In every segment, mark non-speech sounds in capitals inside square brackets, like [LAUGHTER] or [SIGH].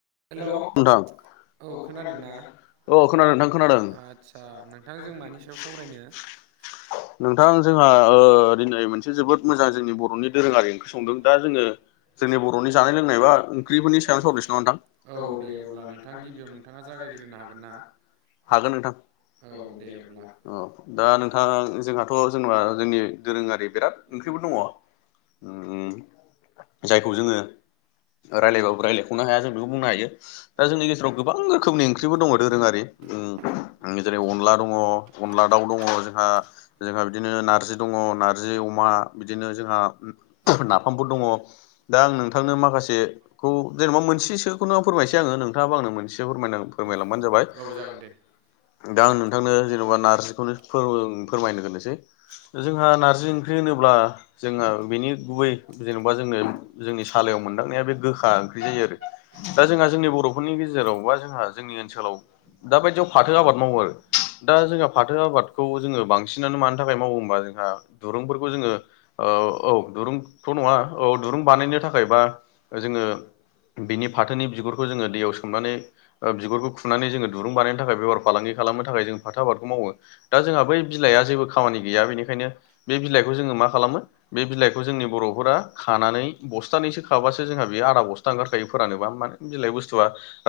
[UNINTELLIGIBLE] Hello औ औ खोनादों खोनादोंना? नोंथां खोनादों आदसा नोंथां जों मानि सायाव सावरायनो? नोंथां जोंहा दिनै मोनसे जोबोद मोजां जोंनि बर'नि दोरोङारि ओंख्रि संदों, दा जोङो जोंनि बर'नि जानाय लोंनाय बा ओंख्रिफोरनि सायावनो सावरायनिसै नामा नोंथां? औ दे अब्ला नोंथां नोंथाङा जागायजेननो हागोनना? हागोन नोंथां। औ दे अब्ला। औ दा नोंथां जोंहाथ' जेन'बा जोंनि दोरोङारि बिराद ओं बो दङ। उम जायखौ जोङो रायज्लायबाबो रायज्लायख'नो हाया जों बुंनो हायो दा जोंनि गेजेराव गोबां रोखोमनि ओंख्रिफोर दङ दोरोंआरि उम- उम जेरै अनला दङ अनला दाउ दङ जोंहा जोंहा बिदिनो नारजि दङ नारजि अमा बिदिनो जोंहा नाफामफोर दङ दा आं नोंथांनो माखासेखौ जेनेबा मोनसे खौनो फोरमायनोसै आङो नोंथाङाबो आंनो मोनसे फोरमायलांबानो जाबाय। औ जागोन दे। दा आं नोंथांनो जेन'बा नार्जिखौनो फोर- फोरमायग्रोनोसै जोंहा नारजि होनोब्ला जोंहा बेनि गुबै जेन'बा जोंनो जोंनि सालायाव मोनदांनाया बे गोखा ओंख्रि जायो आरो। दा जोंहा जोंनि बर'फोरनि गेजेराव बा जोंहा जोंनि ओनसोलाव दा बायदियाव फाथो आबाद मावो आरो दा जोंहा फाथो आबादखौ जोङो बांसिनानो मानि थाखाय मावो होमबा जोंहा दुरुंफोरखौ जोङो ओ औ दुरुंथ' नङा औ दुरुं बानायनो थाखाय बा जोङो बेनि फाथोनि बिगुरखौ जोङो दैयाव सोमनानै ओ बिगुरखौ खुनानै जोङो दुरुं बानायनो थाखाय बेफार फालांगि खालामनो थाखाय जों फाथो आबादखौ मावो दा जोंहा बै बिलाइआ जेबो खामानि गैया बेनिखायनो बे बिलाइखौ जोङो मा खालामो बे बिलाइखौ जोंनि बर'फोरा खानानै बस्थानैसो खाबासो जोंहा बेयो आदा बस्था ओंखारखायो फोरानोबा मा बिलाइ बुस्थुआ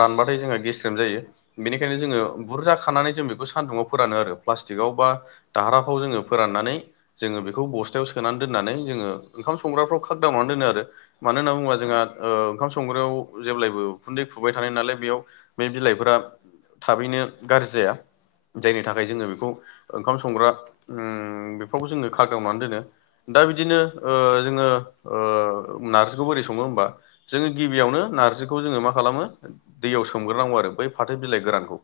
रानबाथाय जोंहा गेस्रेम जायो बेनिखायनो जोङो बुर्जा खानानै जो जों बेखौ सानदुंआव फोरानो आरो प्लास्टिकआव बा दाराफ्राव जोङो फोराननानै जों बेखौ बस्थायाव सोनानै दोननानै जोङो ओंखाम संग्राफ्राव खागदावनानै दोनो‌‌ आरो मानो होनना बुङोबा जोंहा ओ ओंखाम संग्रायाव जेब्लायबो उखुनदै खुबाय थानाय नालाय बेयाव बे बिलाइफोरा थाबैनो गाज्रि जाया। जायनि थाखाय जोङो बेखौ ओंखाम संग्रा उम बेफ्रावबो जोङो खागदावनानै दोनो। दा बिदिनो ओ जोङो ओ नार्जिखौ बोरै सङो होमबा जोङो गिबियावनो नारजिखौ जोङो मा खालामो दैयाव सोमग्रोनांगौ आरो बै फाथो बिलाइ गोरानखौ,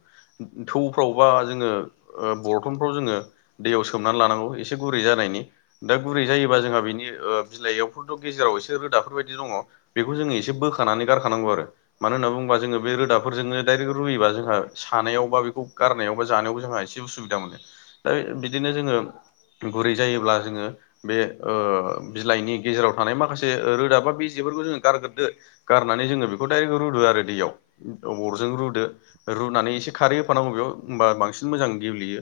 थौफ्राव बा जोङो बरथनफ्राव जोङो दैयाव सोमनानै लानांगौ एसे गुरै जानायनि दा गुरै जायोबा जोंहा बिनि ओ बिलाइआवफोरथ' गेजेराव एसे रोदाफोर बायदि दङ बेखौ जोङो एसे बोखानानै गारखानांगौ आरो मानो होनना बुंबा जोङो बे रोदाफोरजोंनो‌ दायरेक्ट रुयोबा जोंहा सानायाव‌‌ बा खौ गारनायाव बा जानायावबो जोंहा एसे उसुबिदा मोनो। दा बिदिनो जोङो गुरै जायोब्ला जोङो बे ओ बिलाइनि गेजेराव थानाय माखासे रोदा बा बेजेफोरखौ जोङो गारग्रोदो, गारनानै जोङो बेखौ डाइरेक्ट रुदो आरो दैयाव अरजों रुदो रुनानै एसे खारै होफानांगौ बेयाव होमबा बांसिन मोजां गेब्लेयो,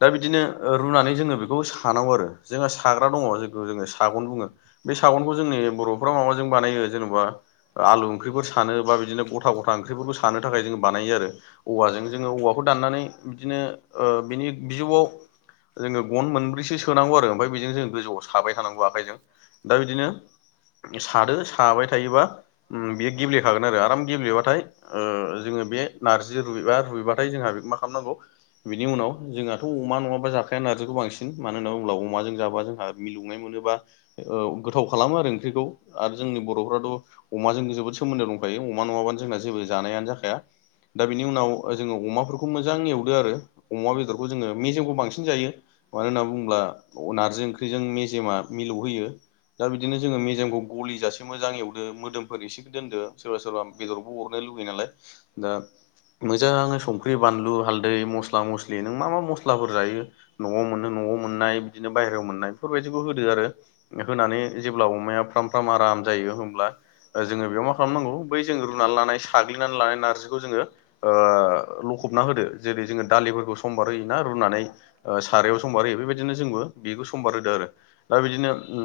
दा बिदिनो रुनानै जोङो बेखौ सानांगौ आरो जोंहा सा दङ जेखौ जोङो सागन बुङो बे सागनखौ जोंनि बर'फ्रा माबाजों बानायो जेन'बा आलु ओंख्रिफोर सानो बा बिदिनो गथा गथा ओंख्रिफोरबो सानो थाखाय जोङो बानायो आरो औवाजों जोङो औवाखौ दाननानै बिदिनो ओ बिनि बिजौआव जोङो गन मोनब्रैसो सोनांगौ आरो ओमफाय बेदि गोजौआव साबाय थानांगौ आखाइजों, दा बिदिनो सादो साबाय थायोबा उम बेयो गेब्लेखागोन आरो आराम गेब्लेबाथाय ओ जोङो बे नारजि रुयबा रुयबाथाय जोंहा बे मा खामनांगौ बिनि उनाव जोंहाथ' अमा नङा जाखाया नारजिखौ बांसिन मानो होनना बुङोब्ला अमाजों ओ मिलौनाय मोनोबा ओ गोथाव खालामो आरो ओंख्रिखौ आरो जोंनि बरफ्राथ' अमाजों जोबोद सोमोन्दो दंखायो अमा नङाबानो जोंना जेबो जानायानो जाखाया। दा बेनि उनाव जोङो अमाफोरखौ मोजां एवदो आरो अमा बेदरखौ जोङो मेजेमखौ बांसिन जायो, मानो होनना बुङोब्ला नारजि ओंख्रिजों मेजेमा मिलौ होयो। दा बिदिनो जोङो मेजेमखौ गलि जासे मोजां एवदो मोदोम फोर एसे दोनदो सोरबा सोरबा बेदरबो अरनो लुुबैयो नालाय दा मोजाङै संख्रि बानलु हालदै मस्ला मस्लि नों मा मा मस्लाफोर जायो न'आव मोनो न नव मोननाय बिदिनो बायहेरायाव मोननाय बेफोरबायदिखौ होदो आरो होनानै जेब्ला अमाया फ्राम फ्राम आराम जायो होमब्ला जोङो बेयाव मा खालामनांगौ बै जो रुनानै लानाय साग्लिनानै लानाय नारजिखौ जोङो ओ लखब हरना होदो जेरै जोङो दालिफोरखौ समबार होयो ना रुनानै सारायाव समबार होयो बेबायदिनो जोंबो बेखौ समबार होदो आरो दा बिदिनो ओ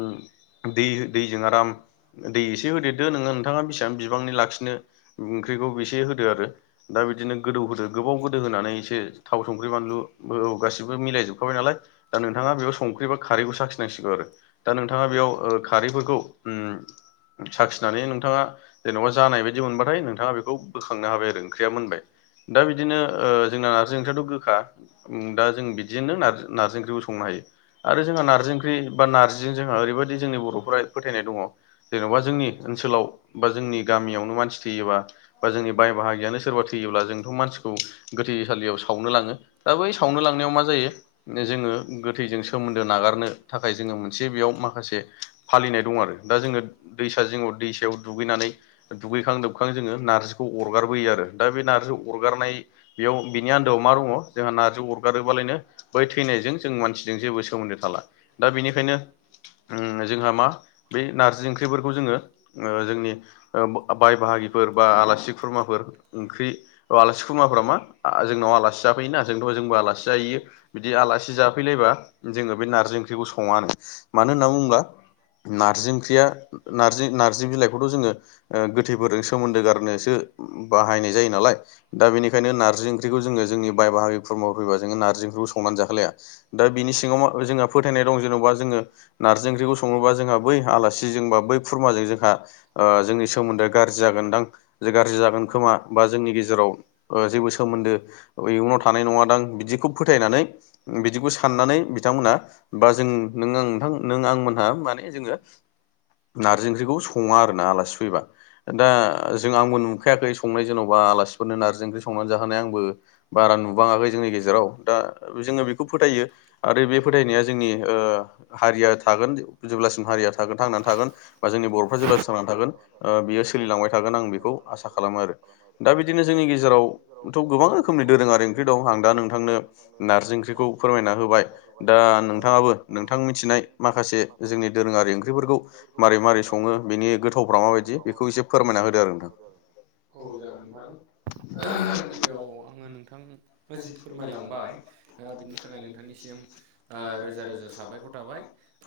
दै ओ दै दैजों आराम दै एसे होदो दो नोङो नोंथाङा बेसेबां बिबांनि लाखिनो ओंख्रिखौ बेसे होदो आरो दा बिदिनो गोदौ होदो गोबाव गोदो होनानै एसे थाव संख्रि बानलु औ गासिबो मिलायजोबखाबाय नालाय दा नोंथाङा बेयाव संख्रि ख्रि बख खारैखौ साखिनांसिगौ आरो दा नोंथाङा बेयाव ओ खारैफोरखौ उम होननानै नोंथाङा जेनबा जानाय बायदि मोनबाथाय नोंथाङा बेखौ बोखांनो हाबाय आरो ओंख्रिया मोनबाय दा बिदिनो ओ जोंना नारजि ओंख्रियाथ गोखा दा जों बिदिनो नारजि नारजि ओंख्रिखौ संनो हायो आरो जोंहा नारजि ओंख्रि बा नारजिजों जोंहा ओरैबायदि जोंनि बर'फोरा फोथायनाय दङ जेनबा जोंनि ओनसोलाव बा जोंनि गामियावनो मानसि थैयोबा बा जोंनि बाय बाहागियालाय सोरबा थैयोब्ला जोंथ‌ मानसि खौ गोथैसालियाव सावनो लाङो दा बै सावनो लांनायाव मा जायो जोङो गोथै थैजों सोमोन्दो नागारनो थाखाय जोङो मोनसे बेयाव माखासे फालिनाय दं आरो दा जोङो दैसा जिङाव दैसायाव दुगैनानै दुगैखां लोबखां जोङो नारजिखौ अरगारबोयो आरो दा बे नारजि अरगारनाय बेयाव बिनि आन्दोआव मा दङ जोंहा नार्जि अरगारोबालायनो बै थैनायजों जों मानसि सोमोन्दो थाला दा बेनिखायनो उम जोंहा मा बे नारजि ओंख्रिफोरखौ जोङो ओ जोंनि ओ ब बाय बाहागिफोर बा आलासि खुरमाफोर ओंख्रि ओ आलासि खुरमाफोर मा जोंनाव आलासि जाफैयोना जोंथ' जोंबो आलासि जाहैयो बिदि आलासि जाफैलायबा जोङो बे नारजि ओंख्रिखौ सङानो मानो होनना बुङोब्ला नारजि ओंख्रिया नारजि बिलाइखौथ जोङो ओ गोैथै फोरजों सोमोन्दो गारनो सो बाहायनाय जायो नालाय दा बेनिखायनो नारजि ओख्रिखौ जोङो जोंनि बाय बाहागिफोर खुरमा फैबा जोङो नारजि ओंख्रिखौ संनानै जाहो लाया दा बिनि सिगां जोंहा फोथायनाय दं जेनबा जोङो नारजि ओंख्रिखौ सङोबा जोंहा बै आलासि जोंबा बै खुरमाजों जोंहा ओ जोंनि सोमोन्दोआ गाज्रि जागोनदां गाज्रि जागोन खोमा बा जोंनि गेजेराव ओ जेबो सोमोन्दो इयुनाव थानाय नङा दां बिदिखौ फोथायनानै बिदिखौ साननानै बिथांमोना बा जों नों आं नोंथां नों आं मोनहा माने जोङो नारजि ओंख्रिखौ सङा आरो ना आलासि फैबा दा जों आंबो नुखायाखै संनाय जेनबा आलासि फोरनो नारजि ओंख्रि संनानै जाहोनाय आंबो बारा नुबाङाखै जोंनि गेजेराव दा जोङो बेखौ फोथायो आरो बे फोथायनाया जोंनि ओ हारिया थागोन जेब्लासिम हारिया थागोन थांनानै थागोन बा जोंनि बर'फ्रा जेब्लासिम थांनानै थागोन बियो सोलिलांबाय थागोन आं बेखौ आसा खालामो आरो दा बिदिनो जोंनि गेजेराव बोथ गोबां रोखोमनि दोरोङारि ओंख्रि दं आं दा नोंथांनो नारजि ओंख्रिखौ फोरमायनाहो दा नोंथाङाबो नोंथां मिथिनाय माखासे जोंनि दोरोङारि ओंख्रिफोरखौ मारै मारै सङो बेनि गोथावफ्रा माबायदि बेखौ फोरमायना होदो आरो औ जागोन नोंथां ओह गिबियाव आङो नोंथाङा जि फोरमायलांबाय बिनि थाखाय नोंथांनि सिम ओ रोजा रोजा साबायखर थाबाय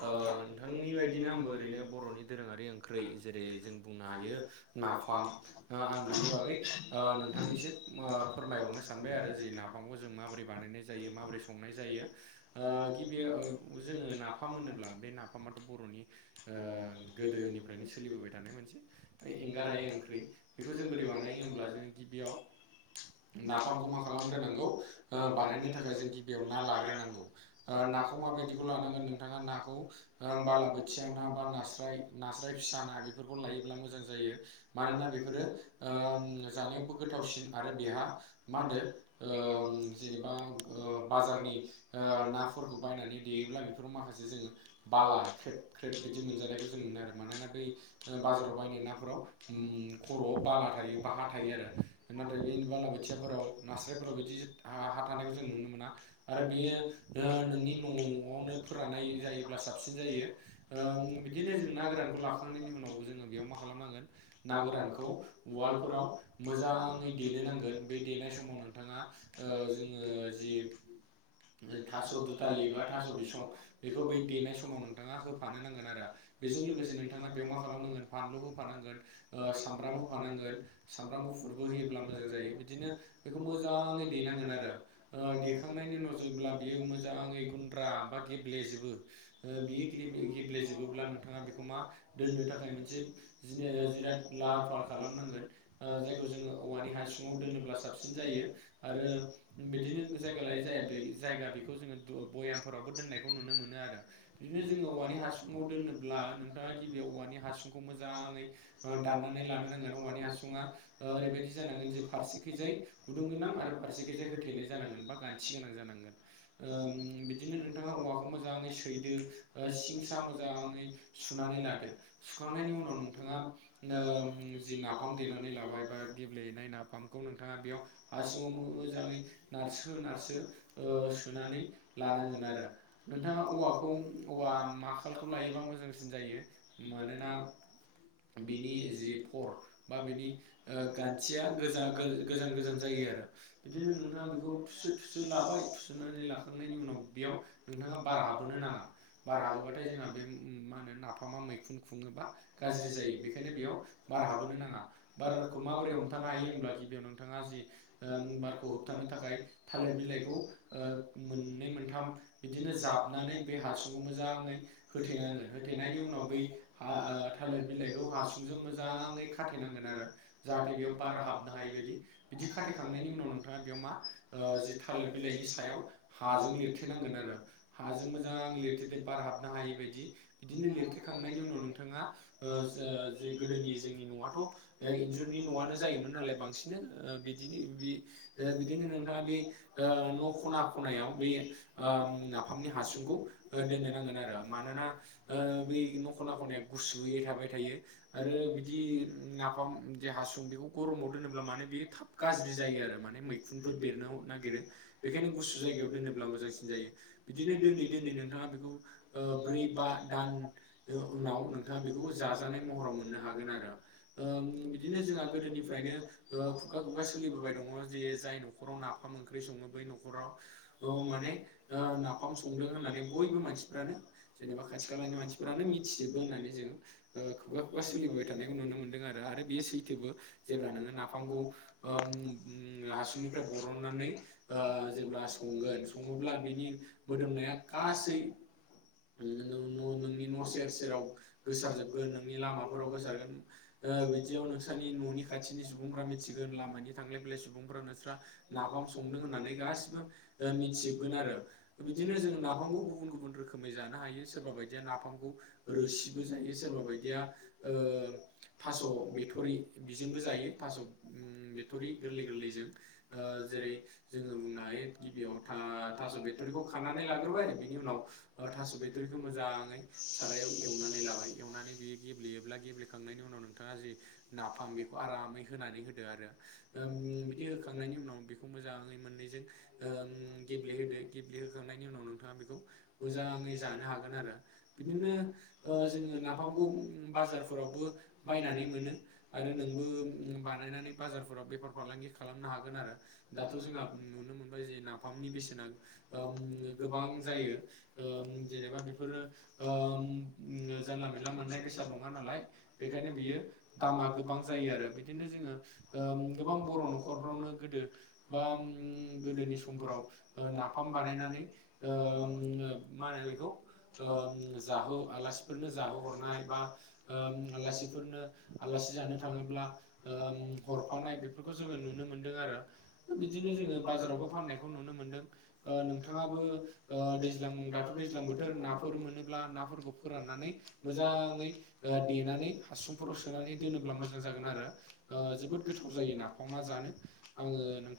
ओ नोंथांनि बायदिनो आंबो ओरैनो ब बर'नि दोरोङारि ओंख्रै जेरै जों बुंनो हायो नाफाम ओ आं बेनि बागै ओ नोंथांनिसिम ओ फोरमायहरनो सानबाय आरो जि नाफामखौ जों माबोरै बानायनाय जायो माबोरै संनाय जायो गिबि जोङो नाफाम मोनोब्ला बे नाफामाथ' बर'नि दोरोङारि ओ गोदोनिफ्रायनो सोलिबोबाय थानाय मोनसे एंगारायो ओंख्रि बेखौ जों बोरै बानायो होमब्ला जोंङो बेयाव नाफामखौ मा खालामग्रोनांगौ ओ बानायनो थाखाय जों गिबियाव ना लाग्र ग्रो नांगौ ओ नाखौ मा बायदि लानांगोन नोंथाङा नाखौ ओ बाला बाथिया ना बा नास्राय नास्राय फिसा ना बेफोरखौ लायोब्ला मोजां जायो मानोना बेफोरो जानायावबो गोथावसिन आरो बेहा मा होनो ओ जेनेबा बाजार नि ओ नाफोरखौ बायनानै देयोब्ला बेफोराव माखासे जोङो बाला ख्रेब ख्रेब बिदि मोनजानायखौ जों मोनो आरो मानोना बै बाजाराव बायनाय नाफोराव खर'आव बाला थायो हा थायो आरो नाथाय बे बालाबोथियाफोराव नास्रायफोराव बिदि हा थानायखौ जों नुनो मोना आरो बेयो ओ नोंनि न'आवनो फोराननाय जायोब्ला साबसिन जायो [INAUDIBLE] बिदिनो जों ना गोरानखौ लाखांनायनि उनाव जोङो बेयाव मा खालामनांगोन ना गोरानखौ उवालफोराव मोजाङै देनो नांगोन बे देनाय समाव नोंथाङा ओ जोङो जि थास दुदालि बा थास बिसं बेखौ बै देनाय समाव नोंथाङा होफा नांगोन आरो बेजों लोगोसे नोंथाङा मा खालामनांगोन फानलु होफानांगोन ओ सामब्राम होफानांगोन सामब्राम गुफुरबो होयोब्ला मोजां जायो बिदिनो मोजाङै देनांगोन आरो ओ देखांनायनि उनाव जेब्ला बियो मोजाङै गुन्द्रा बा गेब्लेजोबो ओ बियो गेब्लेजोबोब्ला नोंथाङा बेखौ मा दोननो थाखाय मोनसे जिराद लाहार फाहार खालाम ओ जायखौ जोङो औवानि हासुङाव दोनोब्ला साबसिन जायो आरो बिदिनो जायगा लायै जाया जायगा बेखौ जोङो बयामफोरावबो दोननायखौ नुनो मोनो आरो बिदिनो जोङो औवानि हासुङाव दोनोब्ला नोंथाङा गिबियाव औवानि हासुंखौ मोजाङै बा दाननानै लानो नांगोन औवानि हासुंआ ओरैबायदि जानांगोन जे फारसेखैजाय गुदुं गोनां आरो फारसेखैजाय होथेनाय जानां गोन बा गानथि गोनां जानांगोन ओ बिदिनो नोंथाङा औवाखौ मोजाङै सैदो सिं सा मोजाङै सुनानै लादो सुखांनायनि उनाव नोंथाङा ओ जि नाफाम देनानै लाबाय बा गेब्लेनाय नाफामखौ नोंथाङा बेयाव हासुङाव मोजाङै नारसो नारसो ओ सोनानै लानांगोन आरो नोंथाङा औवाखौ औवा माखालखौ लायोबा मोजांसिन जायो मानोना बिनि जि फर बा बिनि ओ गान्थिया गोजा गोजान गोजान जायो बिदि आरो बिदिनो नोंथाङा बेखौ थुसो थुसो लाबाय थुसोनानै लाखांनायनि उनाव बेयाव नोंथाङा बार हाबहोनो नाङा बारहाबोबाथाय जोंहा बे मा होनो नाफामा मैखुन खुङोबा गाज्रि जायो बेखायनो बेयाव बार हाबहोनो नाङा बारखौ माबोरै हमथानो हायो होमब्ला गिबियाव नोंथाङा जि ओ बारखौ होबथानो थाखाय थालिर बिलाइखौ ओ मोननै मोनथाम बिदिनो जाबनानै बे हासुं मोजाङै होथेनांगोन होथेनायनि उनाव बै हा ओ थालिर बिलाइखौ हासुंजों मोजां मोजाङै खाथेनांगोन आरो जाहाथे बेयाव बार हाबनो हायै बायदि बिदि खाथेखांनायनि उनाव नोंथाङा बेयाव मा जि थालिर बिलाइनि सायाव हाजों लिरथेनांगोन आरो हाजों मोजां लिर थे बार हाबनो हायै बायदि बिदिनो लिरथेखांनायनि उनाव नोंथाङा ओ जा जे गोदोनि जोंनि नआथ इन्जुरनि न'आनो जायोमोन नालाय बांसिनो बिदिनो बि ओ बिदिनो नों नोंथांआ बि ओ न' खना खनायाव बे नाफामनि हासुंखौ दोननो नांगोन आरो मानोना ओ बै नखना खनाया गुसुैयै थाबाय थायो आरो बिदि नाफाम जे हासुं बेखौ गरमाव दोनोब्ला माने बे थाब गाज्रि जायो आरो माने मैखुन फोर बेरनो नागिरो बेनिखायनो गुसु जायगायाव दोनोब्ला मोजांसिन जायो बिदिनो दोनै दोन नै नोंथाङा बेखौ ब्रै बा दान उनाव नोंथाङा बेखौ जाजानाय महराव मोन मोननो हागोन आरो ओ बिदिनो जोंहा गोदोनिफ्रायनो ओ खुगा खुगा सोलिबोबाय दङ जि जाय न'खराव नाफाम ओंख्रि सङो बै न'खराव औ माने ओ नाफाम संदों हो नानै बयबो मानसिफ्रानो जेनेबा खाथि खालानि मानसिफ्रानो मिथिजोबो होननानै जों ओ खुगा खुगा सोलिबाय थानायखौ नुनो मोन्दों आरो आरो बे सैथोबो जेब्ला नोङो नाफामखौ ओम हासुंनिफ्राय बरननानै जेब्ला संगोन सङोब्ला बिनि मोदोमनाया गासै न' नोंनि न' सेर सेराव गोसारजोबगोन नोंनि लामाफोराव गोसारगोन ओ बिदियाव नोंसानि न'नि खाथिनि सुबुंफ्रा मिथिगोन लामानि थांलाय फैलाय सुबुंफ्रा नोंस्रा नाफाम संदों होननानै गासिबो ओ मिथिजोबगोन आरो बिदिनो जों नाफ फामखौ गुबुन गुबुन रोखोमै जानो हायो सोरबा बायदिया नाफामखौ रोसिबो जायो सोरबा बायदिया ओ थास बिथरि बिजोंबो जायो थास उम बिथरि गोरलै गोरलै जो जों ओ जेरै जोङो बुंनो हायो गिबियाव था थास बिथरिखौ खाना नै लाग्रोबाय बिनि उनाव ओ थास बिथ'रिखौ मोजाङै सारायाव एवनानै लाबाय एवनानै बि गेब्लेयोब्ला गेब्लेखांनायनि उनाव नोंथाङा जि नाफाम बेखौ आरामै होनानै होदो आरो ओ उम बिदि होखांनायनि उनाव बेखौ मोजाङै मोननैजों ओम गेब्लेहोदो गेब्लेहोखांनाय नि उनाव नोंथाङा बेखौ मोजाङै जानो हागोन आरो बिदिनो ओ जोङो नाफामखौ उम बाज जारफोरावबो बायनानै मोनो आरो नोंबो उम बानायनानै बाजारफोराव बेफार फालांगि खालामनो हा गोन आरो दाथ जोंहा उम नुनो मोनबाय जे नाफामनि बेसेना उम गोबां जायो उम जेनेबा बेफोर उम जानला मोनला मोननाय बेसेन नङा नालाय बेखायनो बियो दामा गोबां जायो आरो बिदिनो जोंङो उम गोबां बर नखरफ्रावनो गोदो बा उम गोदोनि समफोराव ओ नाफाम बानायनानै ओ मा होनो बेखौ उम जाहो आलासिफोरनो जाहोहरनाय बा उम आलासिफोरनो आलास सि जानो थांङोब्ला उम हरफानाय बेफोरखौ जोंङो नुनो मोन दों आरो ओ बिदिनो जोंङो बाजारावबो फाननायखौ नुनो मोनदों ओ नोंथाङाबो ओ दैज्लां दाथ दैज्लां बोथोर नाफोर मोनोब्ला नाफोरखौ फोराननानै मोजांङै ओ देनानै हासुंफोराव सोनानै दोनोब्ला मोजां जागोन आरो ओ जोबोद गोथाव जायो नाफामा जानो। आंङो नोंथां